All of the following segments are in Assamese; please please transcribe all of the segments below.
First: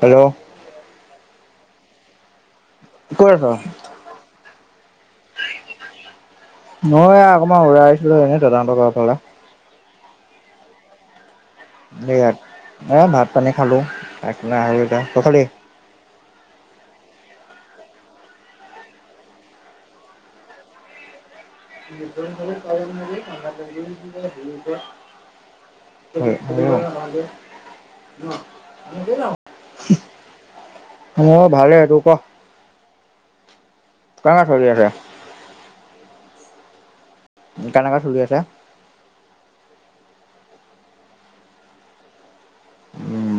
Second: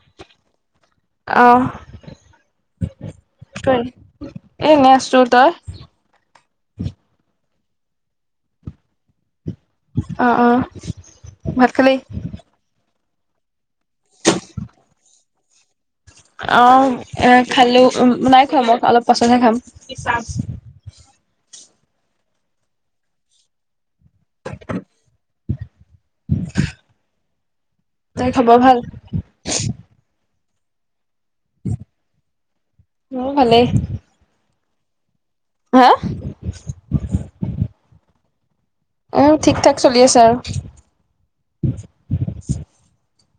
হেল্ল' অ'হ। ক'ত আছ? কি? এ এনে আছো। তই? মই এয়া অকণমান ওলাই আহছিলো, এনেই দাদাহঁতৰ ঘৰৰফালে অ'হ। অ'হ। ইয়াত এ ভাত -পানী খালো। একলা আৰু এতা, তই খালি? অ'হ। এয়া খালোঁ। উম, নাই খোৱা। মই অলপ পাছত হে খাম। [unintelligible] তাই খবৰ ভাল [unintelligible] মোৰ ভালেই। তোৰ ক মোৰো ভালেই। কেনে চলি আছে? হা কেনেকা চলি আছে? এম ঠিক-ঠাক চলি আছে আৰু। উম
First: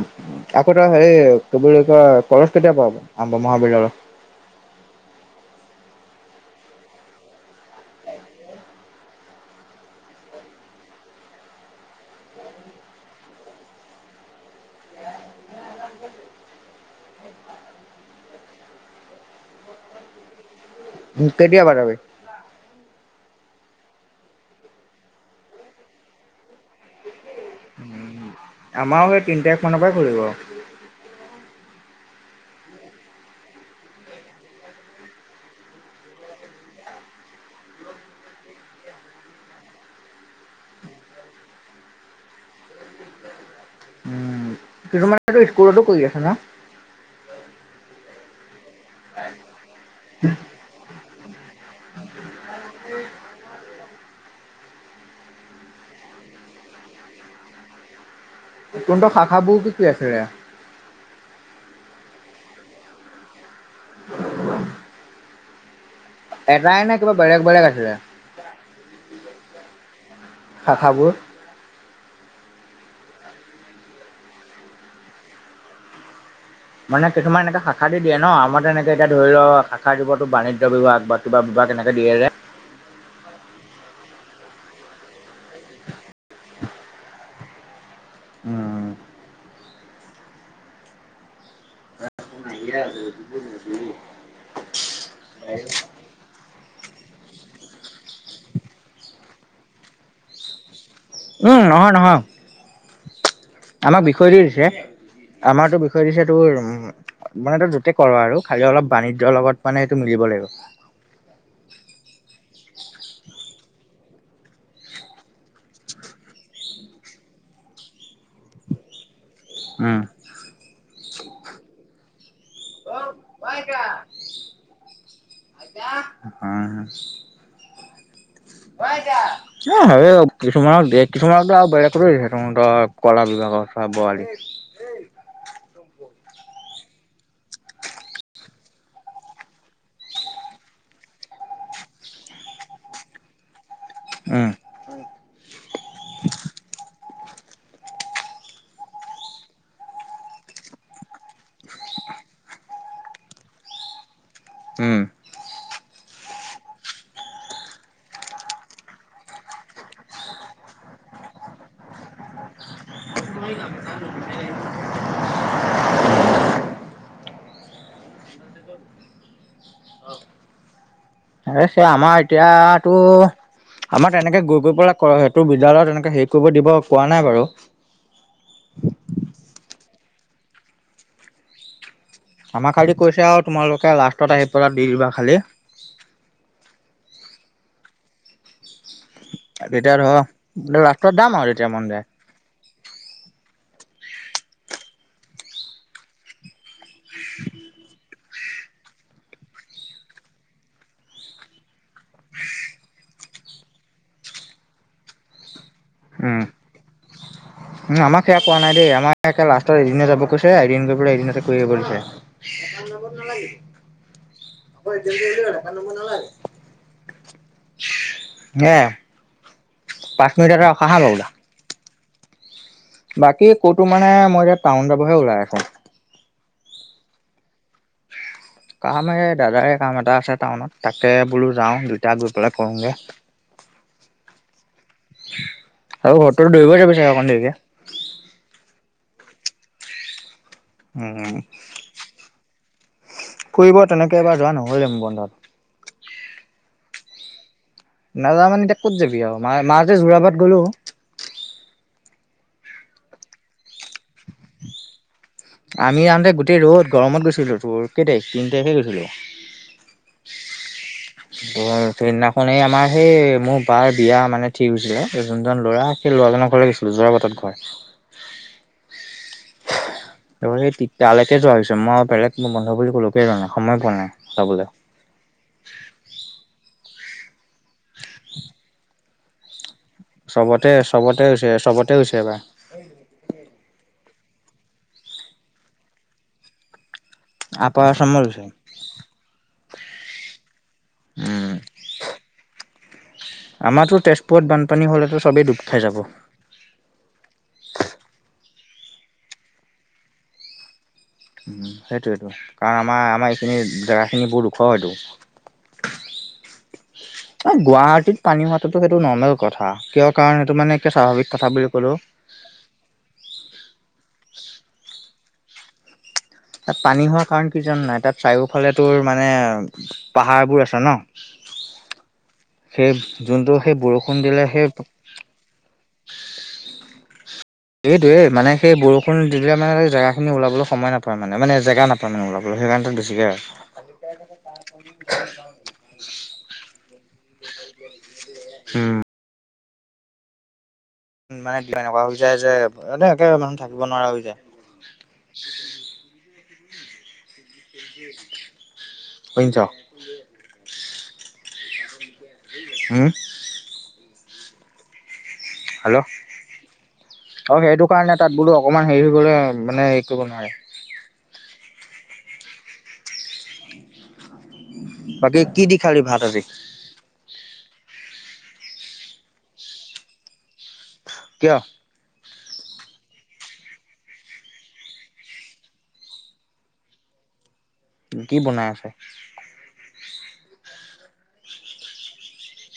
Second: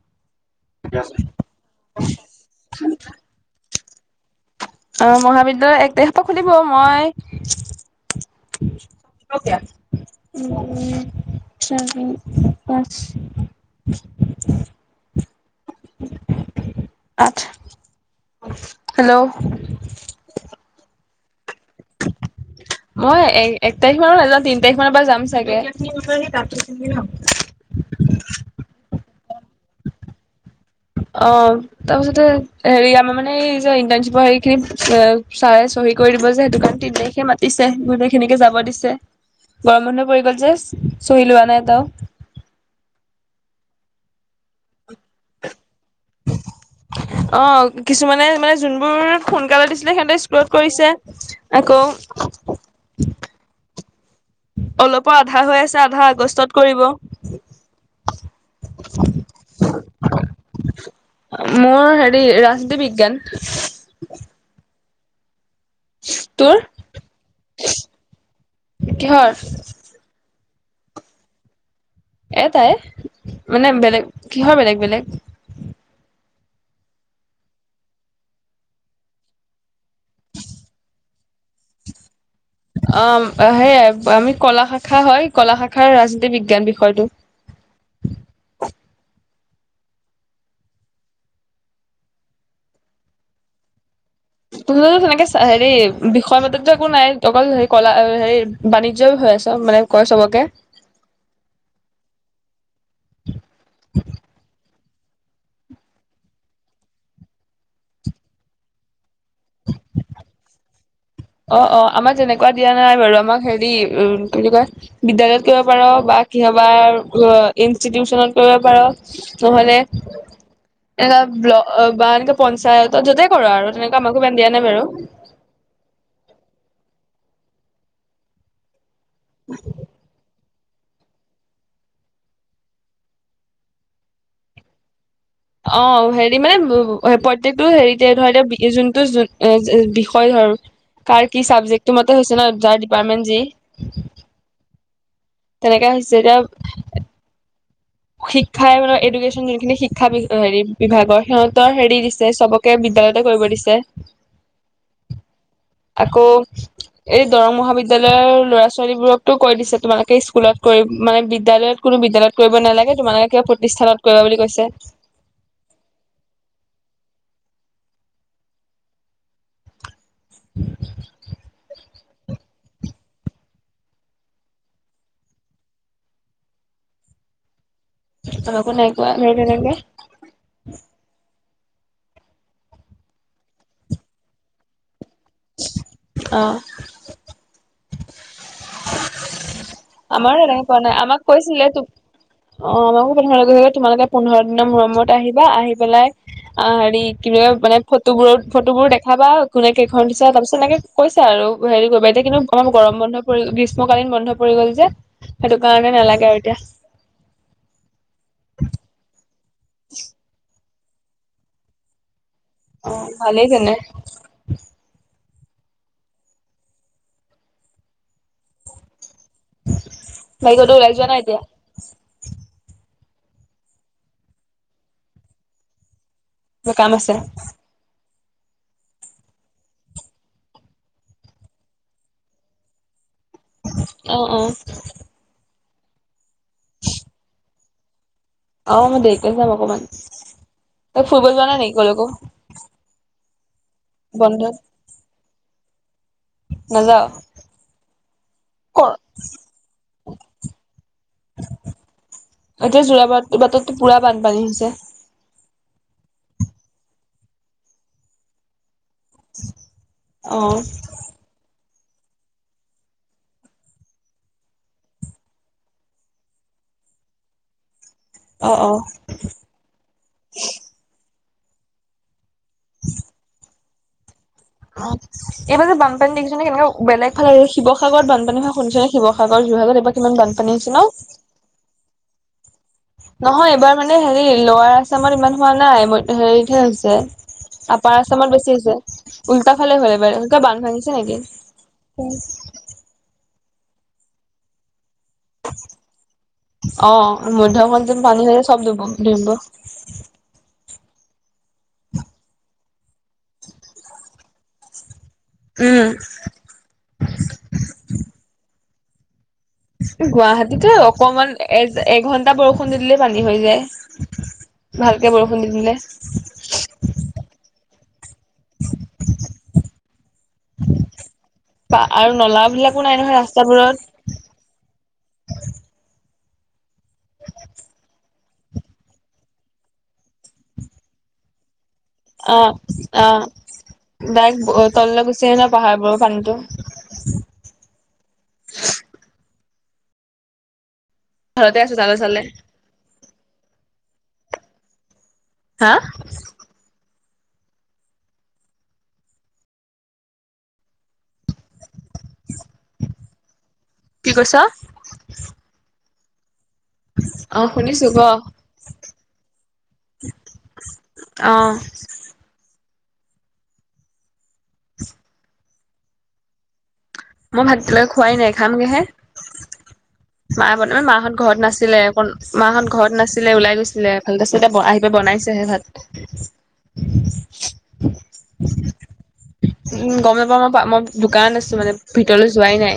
আকৌ তই, হেৰি কি বুলি কয়- কলেজ কেতিয়া পা হ'ব? মহাবিদ্যালয় মহাবিদ্যালয় এক তাৰিখ পৰা খুলিব। মই অ'কে। উম। চাৰি- পাচঁ [inaudible] [unintelligible] হেল্ল' কেতিয়া পা যাবি? মই এ এক তাৰিখে বাও নাযাওঁ। তিন তাৰিখ মানৰ পৰা যাম চাগে আমাৰো সেই তিনতাৰিখ মানৰ পৰাই খুলিব। অ'হ। তাৰপিছতে হেৰি, আমাৰ মানে এই যে ইণ্টাৰ্ণশ্বিপৰ হেৰিখিনি এ চাৰে চহী কৰি দিব যে। সেইটো কাৰণে তিন তাৰিখে মাতিছে। গোটেই খিনিকে যাব দিছে। গৰম বন্ধ পৰি গল যে চহী লোৱা নাই এটাও [inaudible] কিছুমানেতো স্কুলতো কৰি আছে ন অ'হ। কিছুমানে মানে যোনবোৰ সোনকালে দিছিলে সিহঁতে স্কু - লত কৰিছে। আকৌ অলপৰ আধা হৈ আছে। আধা আগষ্টত কৰিব। তোহঁতৰ শাখাবোৰ কি কি আছিলে? মোৰ হেৰি, ৰাজনীতি বিজ্ঞান তোৰ এটাই নে কিবা বেলেগ বেলেগ আছিলে? কিহৰ? শাখাবোৰ? এটাই, মানে বেলে-কিহৰ বেলেগ বেলেগ? মানে কিছুমান এনেকে শাখা দি দিয়ে ন, আমাৰটো তেনেকে এতিয়া ধৰি ল শাখা দিব তোৰ বাণিজ্য বিভাগ কিবা বিভাগ এনেকৈ দিয়ে যে অ', হেৰি আমি কলা শাখা হয়, কলা শাখাৰ ৰাজনীতি বিজ্ঞান বিষয়টো। উম। [unintelligible] তোমালোক সেনেকে চা-হেৰি বিষয় মতেতো একো নাই, অকল হেৰি কলা-এই হেৰি বাণিজ্যই হৈ আছে-মানে কয় চবকে? উম, নহয় নহয়। [inaudible] আমাক বিষয় দি দিছে। আমাৰতো বিষয় দিছে তোৰ মানে তই য'তে কৰ আৰু, খালি অলপ বাণিজ্যৰ লগত মানে এইটো মিলিব লাগিব। অ' অ', আমাক যেনেকুৱা দিয়া নাই বাৰু, আমাক হেৰি উম, কি বুলি কয় বিদ্যালয়ত কৰিব পাৰ বা কিহবাৰ অ' ইনষ্টিটিউচনত কৰিব পাৰ। নহ'লে, উম এনেকুৱা ব্লক অ'-বা এনেকে পঞ্চায়তত, য'তেই কৰ আৰু, তেনেকুৱা আমাকো ইমান দিয়া নাই বাৰু। উম অ' আইতা [unintelligible] অ' হেৰি, কিছুমানক দিয়ে-কিছুমানকতো আৰু বেলেগতো দিছে, তহঁতৰ কলা বিভাগৰ [unintelligible] অ', হেৰি মানে প্ৰত্যেকটো হেৰিতে ধৰ এতিয়া, যোনটো-যোন অ'-এ' বিষয় হয় কাৰ কি ছাবজেক্টটো মতে হৈছে ন, যাৰ ডিপাৰ্টমেণ্ট যি। উম তেনেকুৱা হৈছে, এতিয়া শিক্ষাই মানে এডুকেশ্যন যোনখিনি শিক্ষা বি-অ' হেৰি বিভাগৰ, সিহঁতৰ হেৰি দিছে, চবক কে বিদ্যালয়তে কৰিব দিছে। উম। আকৌ এই দৰং মহাবিদ্যালয়ৰ ল'ৰা-ছোৱালীবোৰকতো কৈ দিছে, তোমালোকে স্কুলত কৰি মানে বিদ্যালয়ত কোনো বিদ্যালয়ত কৰিব নালাগে, তোমালোকে কিবা প্ৰতিষ্ঠানত কৰিবা বুলি কৈছে। [unintelligible] অৱশ্যে, আমাৰ এতিয়াতো আমাৰ তেনেকে গৈ গৈ পেলাই কৰ-সেইটো বিদ্যালয়ত তেনেকে হেৰি কৰিব দিব, কোৱা নাই বাৰু। আমাকো নাই কোৱা, সেই তেনেকে আমাৰ খালি কৈছে আৰু তোমালোকে লাষ্টত আহি পেলাই দি দিবা খালি। অ'। তেতিয়া আমাৰো তেনেকে ধৰ, কোৱা নাই লাষ্টত আমাক যাম আৰু যেতিয়া কৈছিলে মন যায়। অ', আমাকো প্ৰথমেতে কৈছে যে, তোমালোকে পোন্ধৰ দিনৰ মূৰে মূৰত আহিবা, আহি পেলাই আ' হি, কি বুলি কয়, মানে ফট টোবোৰত-ফটোবোৰ দেখাবা কোনে কেইখন দিছা, তাৰপিছত এনেক কৈছে আৰু হেৰি কৰিবা, এতিয়া কিন্তু আমাৰ গৰম বন্ধ পৰি-গ্ৰীষ্মকালীন বন্ধ পৰি গ'ল যে, সেইটোকাৰণে নালাগে আৰু এতিয়া। উম, আমাক সেয়া কোৱা নাই দেই, আমাক একে লাষ্টত এদিনে যাব কৈছে দিন-দুপৰীয়া এদিনতে কৰিব আহিব দিছে। অ ভালেই তেনে [unintelligible] পাঁচ মিনিট বাকী এটা কতো ৰখা ওলাই হা যোৱা বাৰু নাই এতিয়া? বাকী কতো মানে, মই এতিয়া টাউন যাবহে ওলাই আছোঁ। কিবা কাম আছে? কাম এই, দাদাৰে কাম এটা আছে টাউনত। তাকে বোলোঁ যাওঁ, দুইটাই গৈ পেলাই কৰোঁগে। [unintelligible] অহ, অহ। আৰু তইতো দৌৰিব ভাবি অকণ দেৰিকে। অহ, মই দেৰিকৈ যাম অকণমান। তই ফুৰিব উম, যোৱা নাই নেকি ক'লৈকো। ফুৰিব তেনেকে এটা বন্ধত যোৱা নহ'লে মোৰ বন্ধত। নযাওঁ নাযা মানে এতিয়া ক'ত যাবি আৰু মাতে য জোৰাবাত গ'লো। এতিয়া জোৰাবাটতো পুৰা বানপানী হৈছে। আমি যাওঁতে গোটেই ৰ'দ গৰমত গৈছিলো তোৰ কেইতাৰিখ তিন তাৰিখে গৈছিলো। অ, সেইদিনাখন এই আমাৰ সেই মোৰ বাইৰ বিয়া মানে ঠিক হৈছিলে যোনজন ল'ৰা। সেই ল'ৰা জনৰ ঘৰলৈ গৈছিলো জোৰাবাটত ঘৰ অ, অ, অ, এই তালৈকে যোৱা হৈছে মই আৰু বেলেগ গৰম বন্ধ বুলি ক'লোকে যোৱা নাই সময় পোৱা নাই যাবলৈ। অ, এইবাৰ যে বানপানী দেখিছ নে কেনেকা বেলেগ ফালে শিৱসাগৰত বানপানী হয় শুনিছে নে শিৱ [inaudible] যোৰহাটত এইবোৰ চবতে-চবতে উছে চবতে ইউচ কৰিবা। নহয় এইবাৰ মানে হেৰি লৰা আছামত ইমান হোৱা নাই, হেৰিতহে হৈছে আপাৰ আছামত আসামত হৈছে। বেছি হৈছে। উল্টা ফালে হ'ল এইবাৰ বান্ধ ভাঙিছে নেকি? উম, আমাৰতো তেজপুৰত বানপানী হ'লেতো চবেই ডুব খাই যাব। অ, মধ্যঅসম যাবলে হ'লে চব দুবিব উ, সেইটোৱেটো কাৰণ আমাৰ আমাৰ এইখিনি জেগাখিনি বহু উখ হয়তটো। উম, গুৱাহাটীত পানী হোৱাাততো সেইটো নৰ্মেল। কথা কিয় কাৰণ সেইটো মানে এক স্বাভাৱিক কথা বুলি কলোঁ। তাত বৰষুণ দি দিলেই পানী হৈ যায়, ভালকে বৰষুণ দি দিলে। তাত পানী হোৱাৰ কাৰণ কি জানা নাই, তাত চাৰিওফালে তোৰ মানে পাহাৰবোৰ আছে ন আৰু নলা বিলাকো সেই নাই নহয় যোনটো ৰাস্তাবোৰত। [inaudible] দিলে সেই এইটোৱে মানে সেই বৰষুণ দিলে মানে জেগাখিনি ওলাবলৈ সময় নাপাই মানে-মানে জেগা নাপায়। মানে অ, ওলাবলৈ সেইকাৰণে তাত অ, বেছিকে ডাইৰেক তললৈ গুচি আহে ন পাহাৰবোৰৰ পানীটো [inaudible] উম, মানে ঘৰতে আছো তালে এনেকুৱা হৈ চালে যায় যে, এনে একে মানুহ থাকিব নোৱাৰা হৈ যায়। আহ, শুনিছ? উম, কি কৈছ? হেল্ল' অ, অ সেইটো শুনিছো ক কাৰণে তাত বোলো অকণমান হেৰি হৈ গলৈ মানে হে কৰিব নোৱাৰে। অ। বাকী কি দি খালি ভাত আজি? মই ভাত লে খোৱাই নাই খামগেহে মায়ে বৰ্তমান মাহঁত ঘৰত কিয় নাছিলে। বন মাহত ঘৰত নাছিলে ওলাই গৈছিলে ভালক আছিল এতিয়া আহি পাই বনাইছেহে ভাত। কি বনাই আছা? উম, গমে পাওঁ মই মই দোকান আছোঁ মানে ভিতৰলৈ যোৱাই নাই।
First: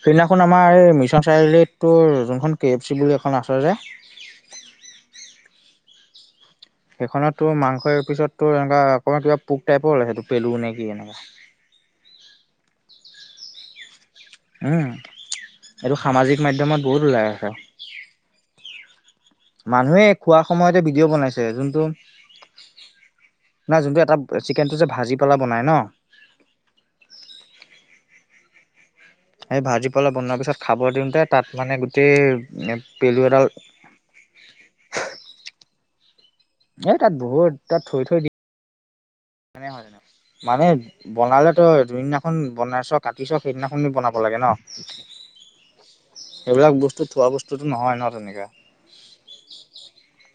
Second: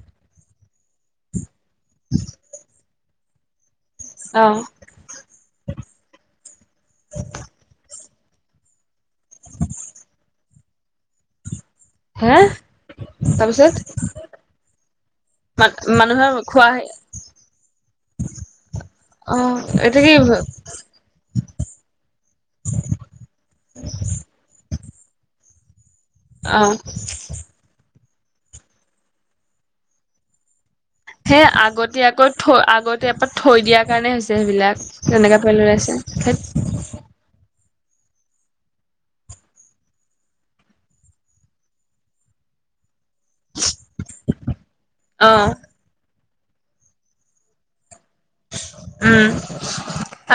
সিদিনাখন আমাৰ এই মিছন চাৰিআলিত টোৰ যোনখন কে। চি এখন আছে জে। অ। সেইখনত তোৰ মাংসৰ এ পিছতো এনেকা অকমান কিবা পোক টাইৰ ওলাইছেইটো পেলু নে কি এনেকে। হেহ, তাৰপিছত। উম, মান এইটো মানুহে সামাজিক খোৱা মাধ্যমত বহুত ওলাই আছে। অ এইটো মানুহে কি খোৱা সময়তে ভিডিঅ' বনাইছে যোনটো। বা জোকে এটা বেছি কে আছে যে ভাজি পেলাই বনায় ন। অ। এই ভাজি পোলাও বনোৱাৰ পিছত খাব দিম। সেই আগতীয়াকৈ থৈ আগতীয়াৰ পৰা এডাল থৈ দিয়া। সেই কাৰণে হৈছে সেইবিলাক তেনেকা পেল ওলাইছে ধেৎ। এ তাত বহুত তাত থৈ থৈ দি। তেনেকা হয়। মানে বনালে টো যোনদিনাখন বনাইছ কাটিছ সেইদিনাখনে বনাব লাগে ন। অ। সেইবিলাক বস্তু থোৱা বস্তুতো নহয় ন তেনেকে। উম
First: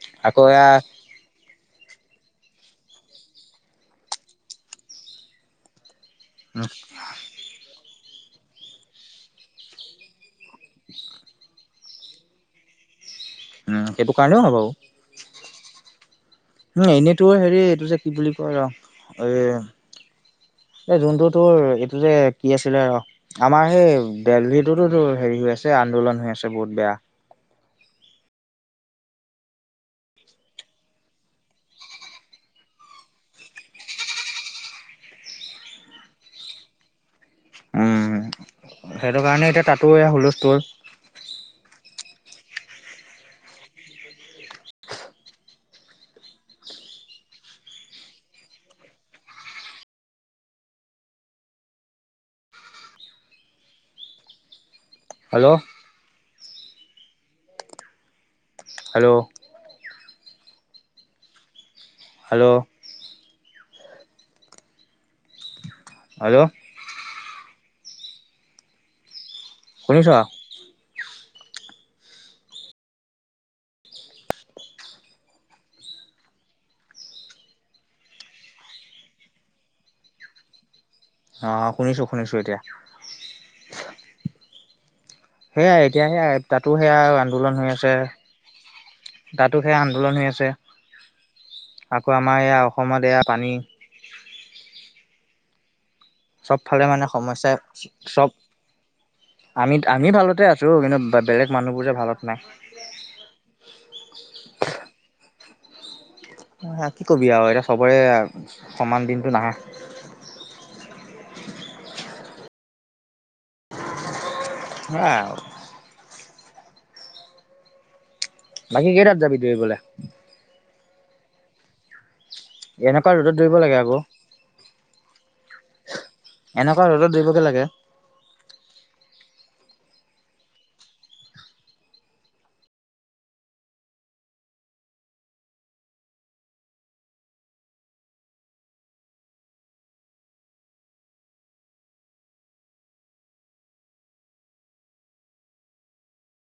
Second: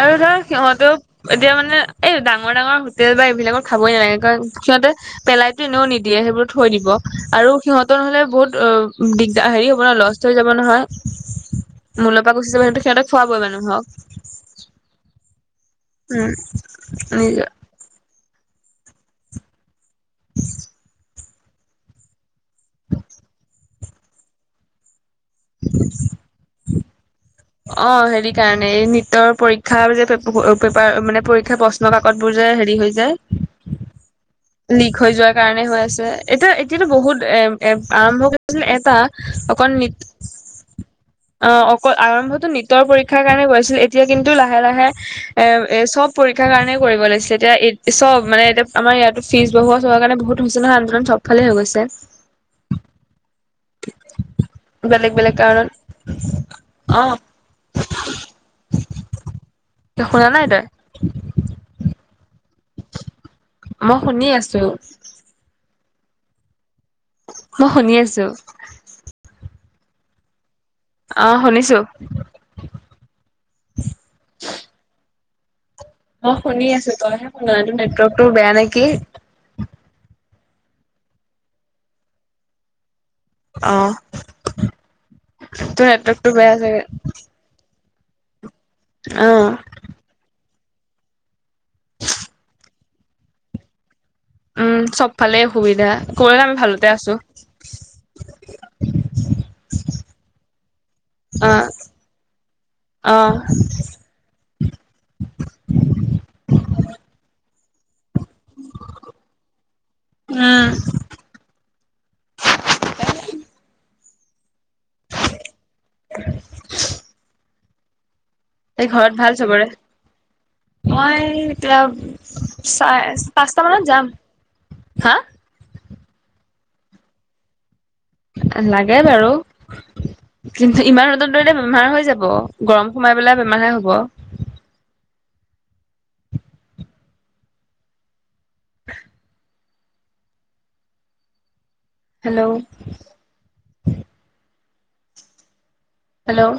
আৰু ধৰা আকৌ এয়া সিহঁতেও। এতিয়া মানে এই ডাঙৰ ডাঙৰ হোটেল বা এইবিলা ক'ত খাবই নালাগে কাৰণ সিহঁতে পেলাই। তেনেও নিদিয়ে সেইবোৰ থৈ দিব আৰু সিহঁত। তো নহ'লে বহুত অ দিগদাৰ হেৰি হ'ব নহয় লষ্ট হৈ যাব নহয় মুল্যৰ পৰা গুচি যাব সেইটো। খুৱাবয়ে মানুহক। কাল ও হ'ব। উম। উম এনেইতো নিজ হেৰি এইটো যে কি বুলি কয় ৰহ এ। এই যোনটো তোৰ এইটো যে কি আছিলে আমাৰ সেই। দেল্হীতোতো হেৰি হৈ আছে আন্দোলন হৈ আছে বহুত বেয়া। অ হেৰি কাৰণে এই নীতৰ পৰীক্ষা যে পেপাৰ মানে পৰীক্ষা প্ৰশ। প্ৰশ্ন কাকতবোৰ যে হেৰি হৈ যায়। লিক হৈ যোৱাৰ কাৰণে হৈ আছে। এতিয়া এতিয়াটো বহুত এম এ উম আৰম্ভ কৰিছিল এটা সেইটো কাৰণে এতিয়া অকণ তাতো এয়া নীত। হুলস্থুল। অ অকল আৰম্ভটো নীটৰ পৰীক্ষাৰ কাৰণে হৈ আছিল এতিয়া কিন্তু লাহে লাহে। এ এ চব পৰীক্ষাৰ কাৰণে কৰিব ওলাইছে এতিয়া চব মানে এতিয়া আমাৰ ইয়াতো। ফিজ বঢ়হোৱা চহোৱাৰ কাৰণে বহুত হৈছে নহয় আন্দোলন সব ফালে হৈ গৈছে। বেলেগ বেলেগ হেল্ল' কাৰণত অ। হেল্ল। শুনা নাই তই। হেল্লো মই শুনি আছো হেল্ল মই শুনি আছো। শুনিছ অ শুনিছো মই শুনি আছো তইহে শুনা নাই টোৰ নেটৱৰ্কটো বেয়া নেকি অ শুনিছো শুনিছো এতিয়া। অ সেয়াই তোৰ এতিয়া সেয়া নেটৱৰ্কটো বেয়া তাতো চাগে সেয়া আন্দোলন হৈ আছে অ তাতো সেয়া আন্দোলন হৈ আছে। আকৌ আমাৰ এইয়া অসমত এয়া পানী। উম সব ফালে অসুবিধা। কবলৈ আমি সবফালে ভালতে মানে আছো সমস্যাই সব আমিত আমি ভালতে আছোঁ কিন্তু বেলেগ মানুহবোৰ যে ভালত নাই। অঁ কি কবি আও এতিয়া সবৰে সমান দিনটো নাহে। উম সেয়াই আৰু [inaudible] বাকী ঘৰত কেইটাত যাবি ভাল সবৰে দৌৰিবলে মই এতিয়াও। এনেকুৱা চাৰে ৰ'দত দৌৰিব পাঁচটা লাগে মানত আকৌ যাম হা। এনেকুৱা ৰ'দত দৌৰিব গৈ লাগে? লাগে বাৰু। কিন্তু ইমান ৰ'দত দৌৰিলে বেমাৰ হৈ যাব। গৰম সোমাই পেলাই বেমাৰহে হ'ব। [unintelligible] হেল্ল'। হেল্ল'।